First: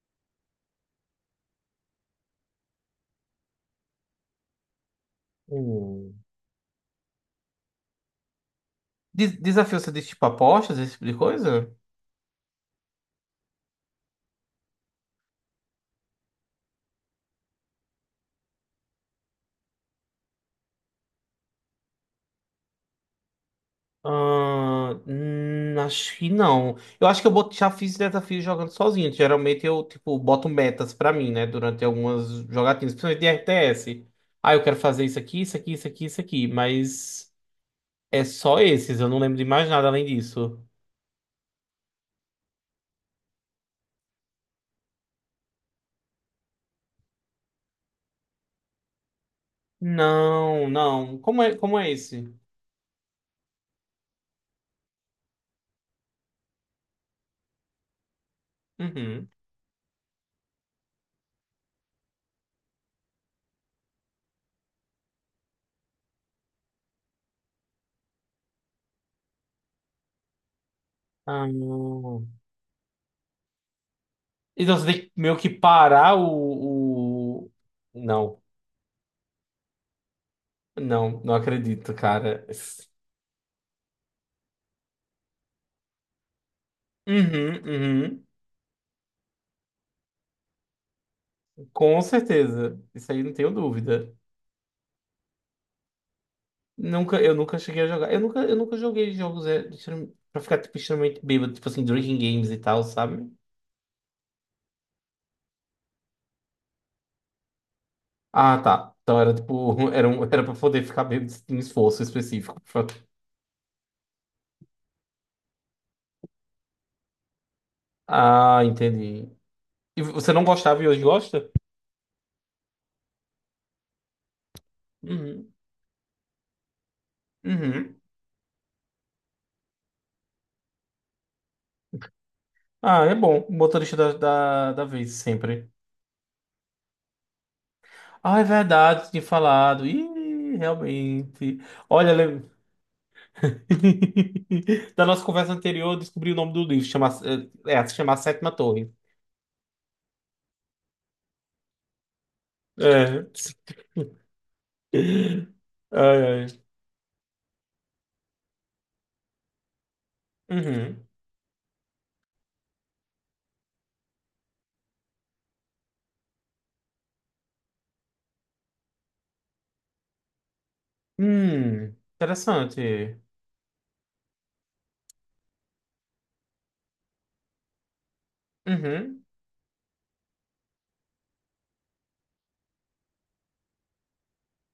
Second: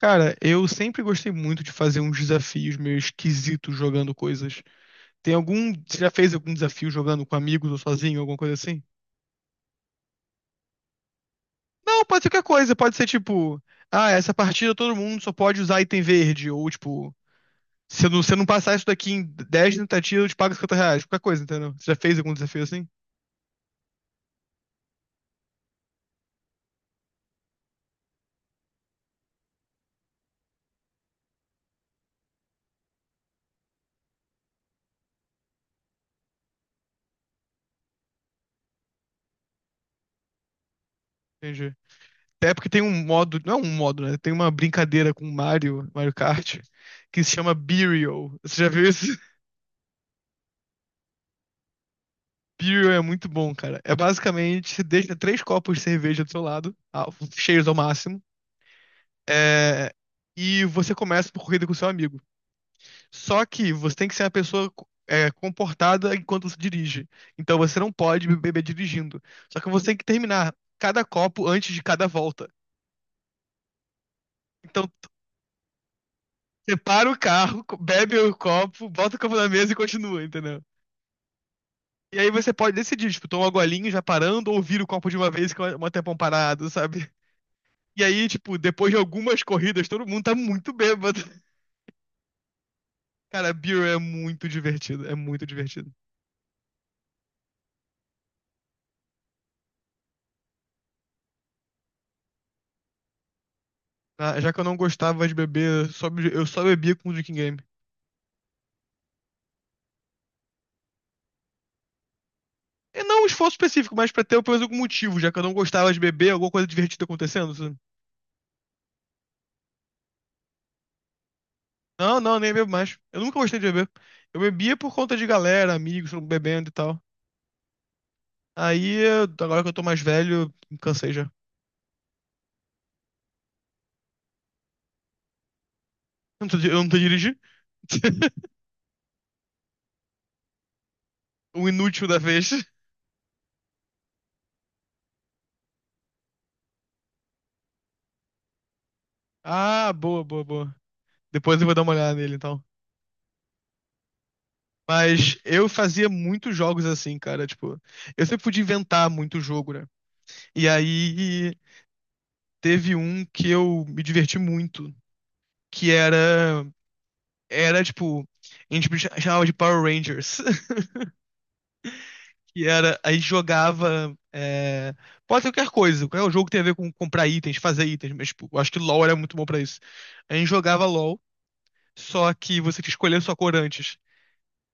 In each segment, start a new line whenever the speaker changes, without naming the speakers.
Cara, eu sempre gostei muito de fazer uns desafios meio esquisitos jogando coisas. Tem algum. Você já
Hum.
fez algum desafio jogando com amigos ou sozinho, alguma coisa assim?
Desafio, você diz tipo apostas, esse tipo de coisa?
Não, pode ser qualquer coisa. Pode ser tipo, ah, essa partida todo mundo só pode usar item verde. Ou tipo, se eu não passar isso daqui em 10 tentativas, eu te pago R$ 50. Qualquer coisa, entendeu? Você já fez algum desafio assim?
Ah, acho que não. Eu acho que já fiz desafio jogando sozinho. Geralmente eu, tipo, boto metas pra mim, né? Durante algumas jogatinas, principalmente de RTS. Ah, eu quero fazer isso aqui, isso aqui, isso aqui, isso aqui. Mas é só esses, eu não lembro de mais nada além disso.
Entendi. Até porque tem um modo. Não é um modo, né? Tem uma brincadeira com o Mario, Mario Kart, que se chama Burial. Você já viu isso?
Não, não. Como é esse?
Beer é muito bom, cara. É basicamente, você deixa três copos de cerveja do seu lado, ah, cheios ao máximo,
Uhum.
é, e você começa por corrida com seu amigo. Só que você tem que ser uma pessoa comportada enquanto você dirige. Então você não pode beber dirigindo. Só que você tem que terminar cada copo
Ah,
antes de cada
não.
volta.
Então você
Então
tem que meio que parar
você para o
o.
carro, bebe o
Não.
copo, bota o copo na mesa e continua, entendeu?
Não, não acredito,
E aí
cara.
você pode decidir, tipo, tomar uma golinha já parando ou vira o copo de uma vez que é um tempão parado, sabe?
Uhum,
E
uhum.
aí, tipo, depois de algumas corridas, todo mundo tá muito bêbado.
Com certeza. Isso aí não tenho
Cara, Beer é
dúvida.
muito divertido, é muito divertido.
Nunca, eu nunca cheguei a jogar. Eu nunca joguei jogos pra ficar tipo, extremamente bêbado, tipo assim, drinking games e tal, sabe?
Ah, já que eu não gostava de beber, eu só bebia com o Drinking Game.
Ah, tá. Então era tipo, era, um, era pra poder ficar bêbado em esforço específico.
E não um esforço específico, mas pra ter pelo menos algum motivo, já que eu não gostava de beber, alguma coisa divertida acontecendo, sabe?
Ah, entendi. E você não gostava e hoje gosta?
Não, não, nem bebo mais. Eu nunca gostei de beber. Eu bebia por conta de
Uhum.
galera, amigos, todo mundo bebendo e tal.
Uhum.
Aí, agora que eu tô mais velho, me cansei já. Eu
Ah, é bom. Motorista da, da, da vez, sempre.
não tô, eu não tô dirigindo.
Ah, é verdade, tinha falado. Ih, realmente.
O inútil
Olha,
da vez.
da nossa conversa anterior, eu descobri o nome do livro. Chama... é, é, se chama A Sétima Torre.
Ah, boa, boa, boa. Depois eu vou dar uma olhada nele, então.
É.
Mas eu fazia
Ai,
muitos
ai.
jogos assim, cara. Tipo, eu sempre podia inventar muito jogo, né? E
Uhum.
aí teve um que eu me diverti muito, que era tipo, a gente chamava de Power Rangers. Que era, a
Interessante.
gente jogava, pode ser qualquer coisa, qualquer jogo que tem a ver com comprar itens, fazer itens, mas tipo, eu acho que LoL era
Uhum.
muito bom pra isso. A gente jogava LoL, só que você tinha que escolher a sua cor antes.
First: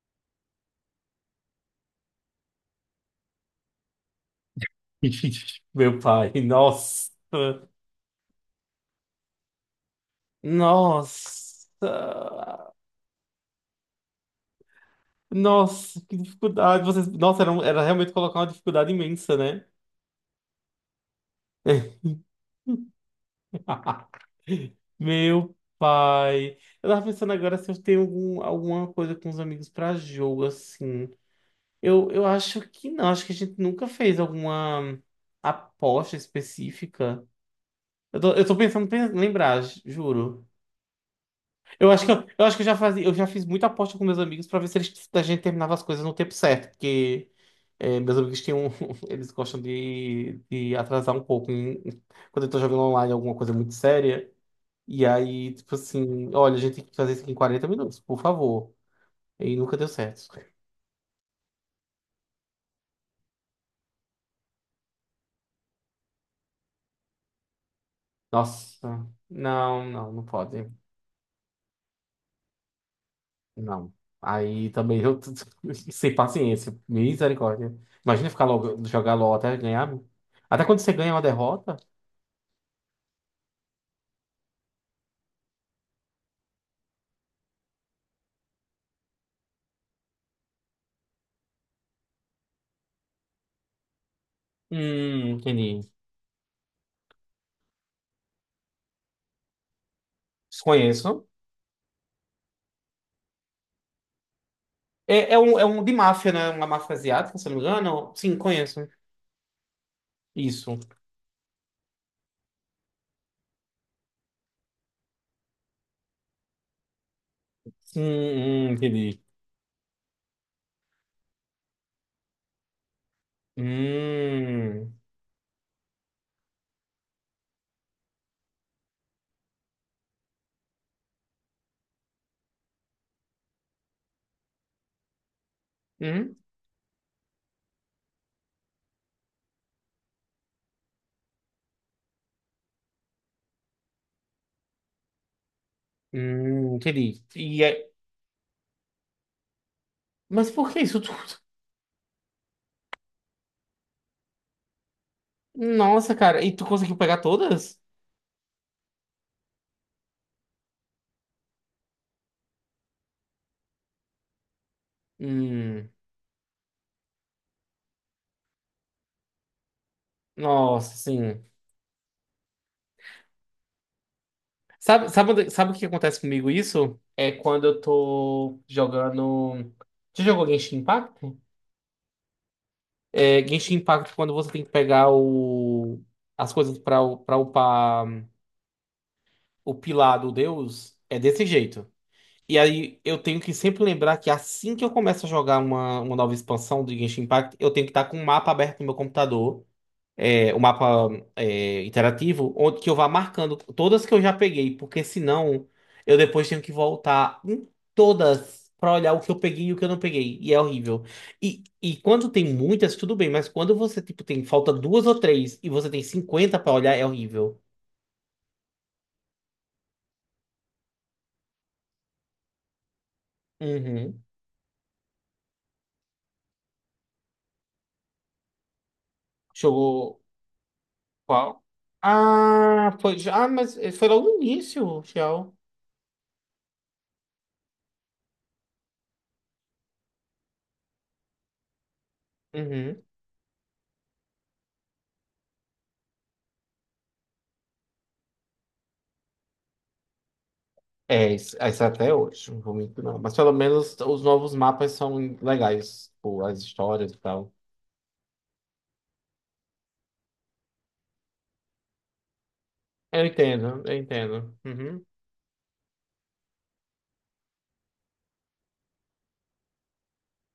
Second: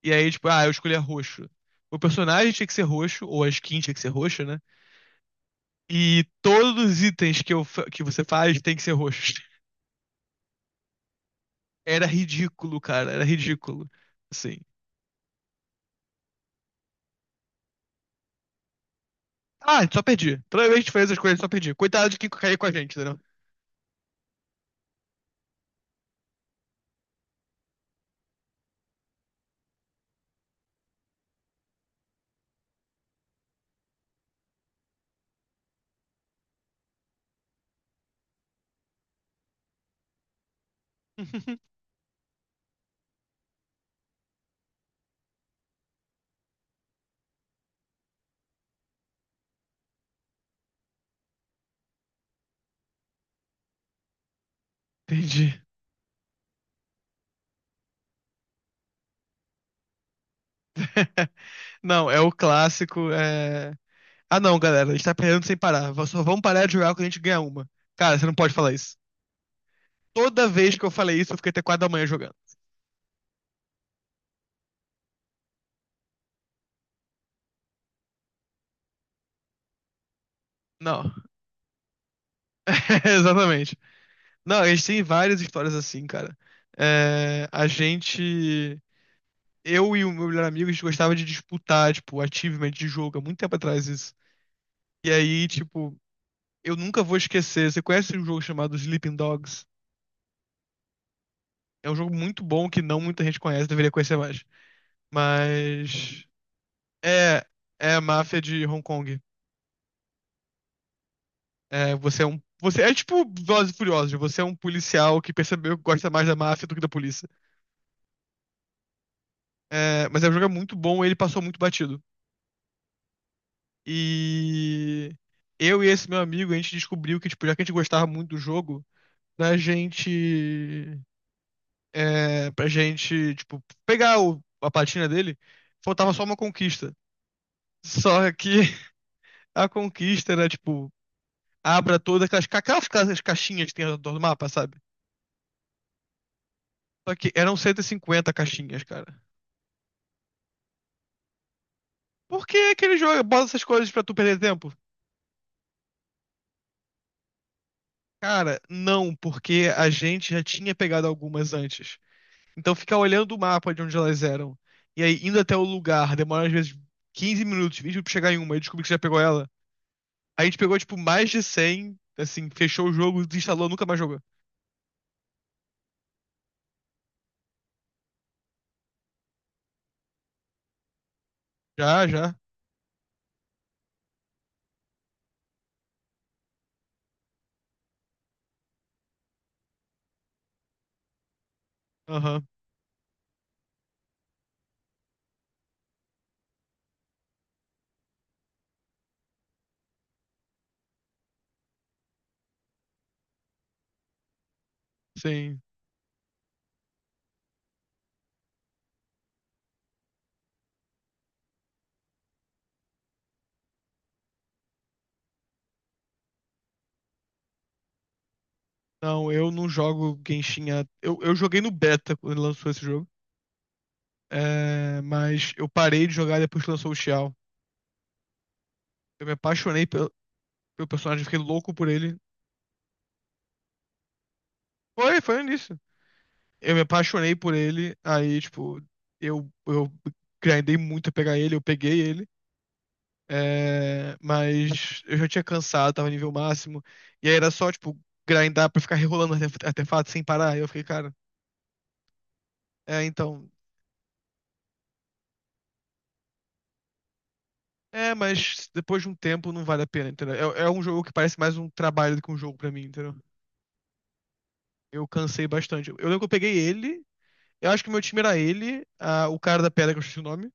E aí, tipo, ah, eu escolhi roxo. O personagem tinha que ser roxo, ou a skin tinha que ser roxa, né?
Meu
E
pai,
todos os
nossa.
itens que você faz tem que ser roxos. Era
Nossa.
ridículo, cara. Era ridículo. Assim.
Nossa, que dificuldade. Vocês... Nossa, era realmente colocar uma dificuldade imensa, né?
Ah, só perdi. Toda vez que a gente fez as coisas, só perdi. Coitado de quem cair com a gente, entendeu?
Meu pai. Eu tava pensando agora se eu tenho algum, alguma coisa com os amigos pra jogo, assim. Eu acho que não. Acho que a gente nunca fez alguma aposta específica. Eu tô pensando em lembrar, juro. Eu acho que eu acho que eu já fazia, eu já fiz muita aposta com meus amigos pra ver se eles, a gente terminava as coisas no tempo certo, porque é, meus amigos têm um, eles gostam de atrasar um pouco em- quando eu tô jogando online alguma coisa muito séria. E aí,
Entendi.
tipo assim, olha, a gente tem que fazer isso aqui em 40 minutos, por favor. E nunca deu certo.
Não, é o clássico. Ah, não, galera, a gente tá perdendo sem parar. Só vamos parar de jogar quando a gente ganhar uma. Cara, você não pode falar isso.
Nossa, não, não, não
Toda
pode.
vez que eu falei isso, eu fiquei até 4 da manhã jogando.
Não. Aí também eu tô sem paciência, misericórdia. Imagina ficar logo, jogar LOL até ganhar. Até quando você
Não,
ganha uma derrota.
exatamente. Não, a gente tem várias histórias assim, cara. É, A gente. Eu e o meu melhor amigo, a gente gostava de disputar, tipo, achievement de jogo, há muito tempo atrás isso. E aí,
Entendi.
tipo, eu nunca vou esquecer. Você conhece um jogo chamado Sleeping Dogs?
Desconheço.
É um jogo muito bom que não muita gente conhece, deveria conhecer mais.
É um de
Mas
máfia, né? Uma máfia asiática,
é
se eu não me
é a
engano. Sim,
máfia de
conheço.
Hong Kong.
Isso.
É, você é tipo Velozes e Furiosos, você é um policial que percebeu que gosta mais da máfia do que da polícia.
Entendi.
É, mas é um jogo muito bom, ele passou muito batido.
Hum,
E eu e esse meu amigo, a gente descobriu que tipo, já que a gente gostava muito do jogo, pra gente. pra gente, tipo, pegar a platina dele, faltava só uma
hum,
conquista. Só que a conquista era, tipo, abra todas as caixinhas que tem ao redor do mapa, sabe? Só
entendi.
que eram cento e
E,
cinquenta caixinhas, cara.
mas por que isso tudo?
Por que aquele jogo bota essas coisas pra tu perder tempo?
Nossa, cara. E tu conseguiu pegar todas?
Cara, não, porque a gente já tinha pegado algumas antes. Então ficar olhando o mapa de onde elas eram. E aí, indo até o
Hum,
lugar, demora às vezes 15 minutos, 20 minutos pra chegar em uma e descobrir que você já pegou ela. A gente pegou,
nossa,
tipo, mais de
sim.
100 assim, fechou o jogo, desinstalou, nunca mais jogou.
Sabe, sabe, onde- sabe o que acontece comigo isso? É quando eu tô jogando. Você jogou Genshin Impact?
Já, já.
É, Genshin Impact, quando você tem que pegar o... as coisas pra, pra upar o pilar do deus, é desse jeito.
Aham,
E aí eu tenho que sempre lembrar que assim que eu começo a jogar uma nova expansão de Genshin Impact, eu tenho que estar com o mapa aberto no meu computador é, o mapa é, interativo, onde que eu vá marcando todas que eu já peguei, porque
sim.
senão eu depois tenho que voltar em todas para olhar o que eu peguei e o que eu não peguei. E é horrível. E quando tem muitas, tudo bem, mas quando você tipo tem falta duas ou três e você tem 50 para olhar, é horrível.
Não, eu não jogo Genshin. Eu joguei no beta quando lançou esse jogo.
Uhum.
É, mas eu parei de jogar depois que lançou o Xiao. Eu me apaixonei pelo,
Jogou
pelo personagem, fiquei
qual?
louco por ele.
Ah, foi já, mas foi logo no início,
Foi
Shell.
nisso. Eu me apaixonei por ele, aí, tipo, eu grindei muito a pegar ele, eu peguei ele. É, mas eu já tinha cansado, tava nível máximo. E aí era só, tipo, grindar pra ficar rerolando artefato sem parar. Aí eu fiquei, cara,
É isso até hoje, não vou
é,
mentir, não. Mas
então.
pelo menos os novos mapas são legais, tipo, as histórias e tal.
É, mas depois de um tempo não vale a pena, entendeu? É um jogo que parece mais um trabalho do que um jogo pra mim, entendeu?
Eu entendo, eu entendo. Uhum.
Eu cansei bastante. Eu lembro que eu peguei ele, eu acho que meu time era ele, o cara da pedra que eu esqueci o nome.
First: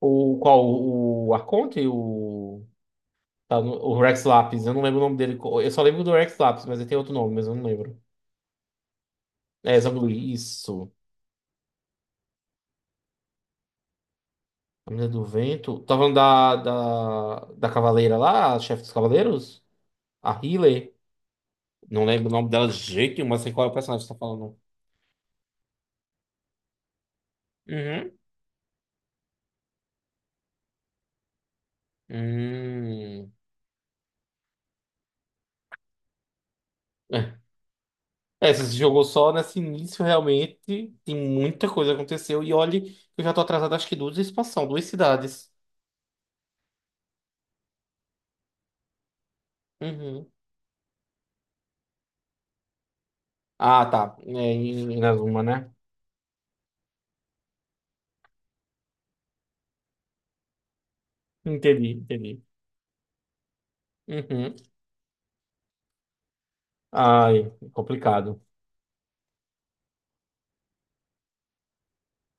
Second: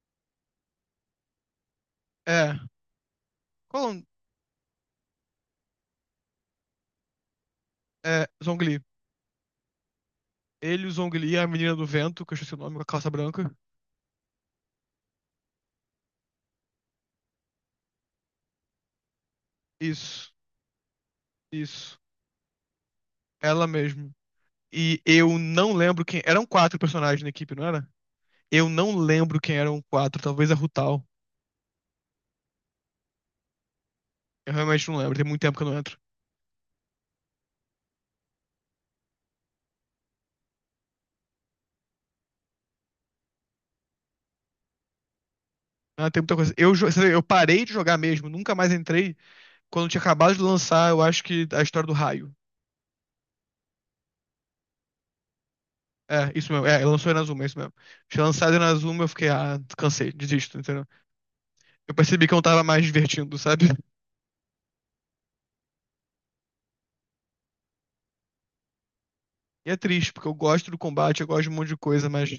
O qual? O Arconte?
É,
O, tá no-
qual o
o
nome?
Rex Lapis, eu não lembro o nome dele. Eu só lembro do Rex Lapis, mas ele tem outro nome, mas eu não lembro.
É, Zhongli.
É, Zanguli,
Ele, o
isso.
Zhongli, a menina do vento, que eu esqueci o nome, com a calça branca.
A Menina do Vento. Tá falando da Cavaleira lá, a chefe dos Cavaleiros?
Isso,
A Healer.
isso.
Não lembro o nome dela de jeito nenhum, mas sei
Ela
qual é o personagem
mesmo.
que você tá falando.
E eu não lembro quem. Eram quatro personagens na equipe, não era?
Uhum.
Eu não lembro quem eram quatro, talvez a Rutal.
Hum.
Eu realmente não lembro, tem muito tempo que eu não entro.
É, se esse jogo só nesse início, realmente, tem muita coisa que aconteceu. E olhe, eu já tô atrasado, acho que duas expansões, duas cidades.
Ah, tem muita coisa. Eu, jo- você eu parei de jogar mesmo, nunca mais entrei. Quando tinha
Uhum.
acabado de lançar, eu acho que a história do raio.
Ah, tá. É, em Inazuma, né?
É, isso mesmo. É, lançou Inazuma, é isso mesmo. Tinha lançado Inazuma, eu fiquei, ah, cansei, desisto, entendeu?
Entendi,
Eu percebi que eu
entendi.
não tava mais divertindo, sabe?
Uhum. Ai, complicado.
E é triste, porque eu gosto do combate, eu gosto de um monte de coisa, mas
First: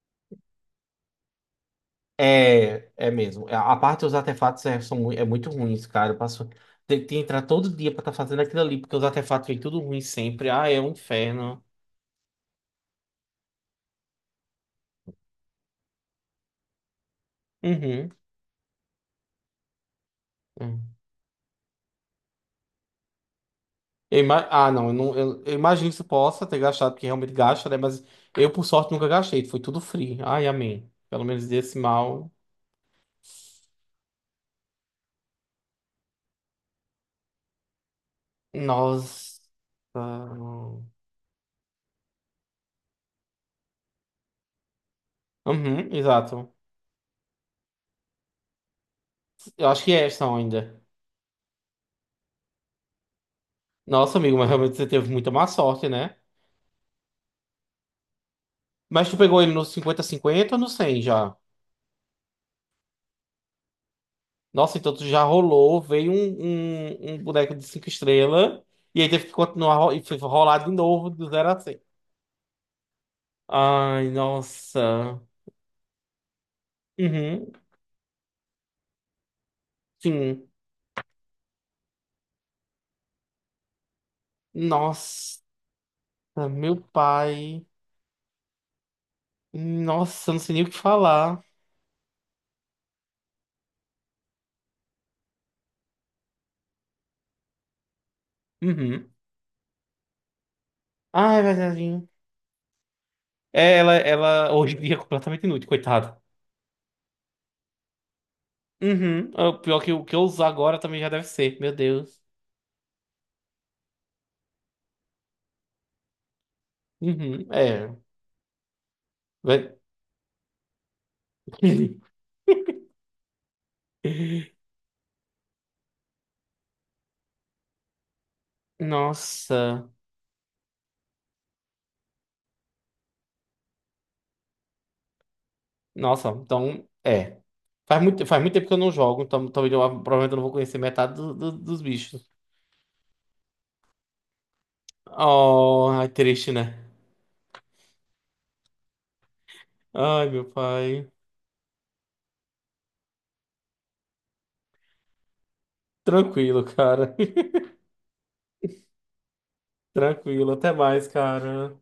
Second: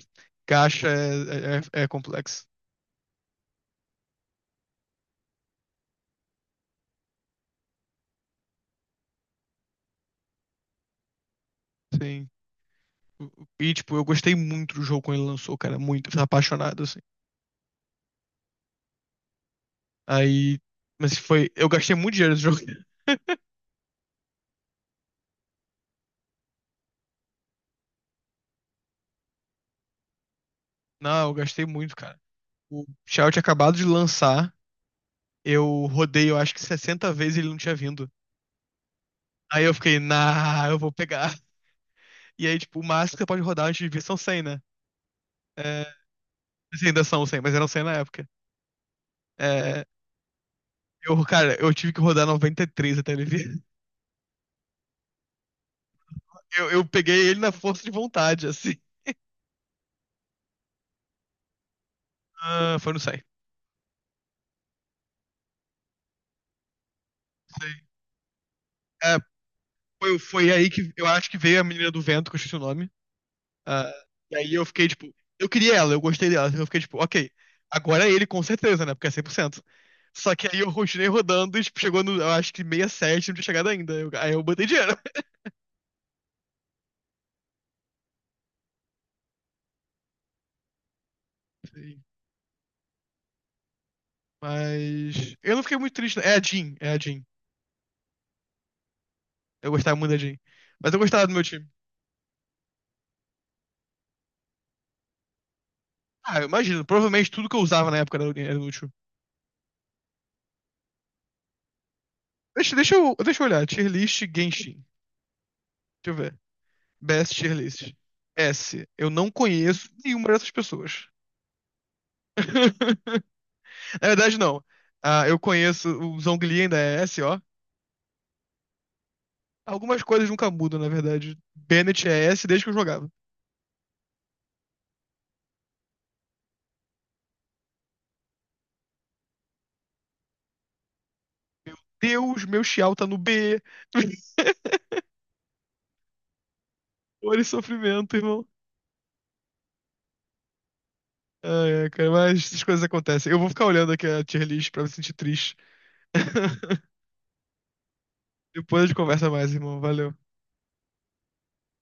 gacha é complexo.
É, é mesmo. A parte dos artefatos é, são, mui- é muito ruins, cara. Eu passo, tem tem que entrar todo dia pra estar fazendo aquilo ali, porque os artefatos vêm tudo ruim sempre. Ah, é um inferno.
Sim. E, tipo, eu gostei muito do jogo quando ele lançou, cara. Muito. Eu tava apaixonado, assim.
Uhum.
Aí.
Uhum.
Mas foi. Eu gastei muito dinheiro nesse jogo.
Ah, não, eu imagino que você possa ter gastado, porque realmente gasta, né? Mas eu, por sorte, nunca gastei. Foi tudo free. Ai, amém. Pelo
Não, eu
menos
gastei
desse
muito, cara.
mal.
O Shout tinha acabado de lançar. Eu rodei, eu acho que 60 vezes e ele não tinha vindo.
Nossa.
Aí eu fiquei, nah, eu vou pegar. E aí, tipo, o máximo que você pode rodar antes de vir são 100, né?
Uhum,
É,
exato.
assim, ainda são 100, mas eram 100 na época.
Eu acho
É,
que é essa ainda.
cara, eu tive que rodar 93 até ele vir.
Nossa, amigo, mas realmente você teve muita má sorte, né?
Eu peguei ele na força de vontade, assim.
Mas tu pegou ele no 50 50 ou no 100 já?
Ah, foi no 100.
Nossa, então tu já rolou, veio um boneco de
Sei.
5 estrelas e aí
É,
teve que continuar e foi
foi
rolar
aí
de
que eu
novo do
acho que
zero
veio
a
a
cem
menina do vento, que eu esqueci o nome. Ah,
Ai,
e aí eu fiquei, tipo,
nossa.
eu queria ela, eu gostei dela. Eu fiquei, tipo, ok,
Uhum,
agora é ele com certeza, né? Porque é 100%. Só
sim.
que aí eu continuei rodando e, tipo, chegou no, eu acho que 67, não tinha chegado ainda. Aí eu botei dinheiro.
Nossa, meu pai. Nossa, eu não sei nem o que falar.
Sim. Mas eu não fiquei muito triste, não. É a Jean, é a Jean.
Uhum.
Eu gostava muito da Jean. Mas eu gostava do
Ah, é
meu time.
verdade. É, ela hoje em dia é completamente inútil, coitado.
Ah, eu imagino, provavelmente tudo que eu usava na época era útil.
Uhum. É. O pior que o que eu usar agora também já deve ser, meu Deus.
Deixa eu olhar, tier list Genshin. Deixa eu ver. Best
Uhum.
Tier List.
É.
S. Eu não
Vai-
conheço nenhuma dessas pessoas. Na verdade, não. Ah, eu conheço o Zhongli ainda é S, ó.
Nossa.
Algumas coisas nunca mudam, na verdade. Bennett é S desde que eu jogava.
Nossa, então, é. Faz muito tempo que eu não jogo, então talvez eu, provavelmente eu não vou conhecer metade dos bichos.
Deus, meu Xiao tá no B.
Oh, é triste, né?
Dor e sofrimento, irmão.
Ai, meu pai.
Ai, ai, cara, mas essas coisas acontecem. Eu vou ficar olhando aqui a tier list pra me sentir triste.
Tranquilo, cara.
Depois a gente conversa mais, irmão. Valeu.
Tranquilo, até mais, cara.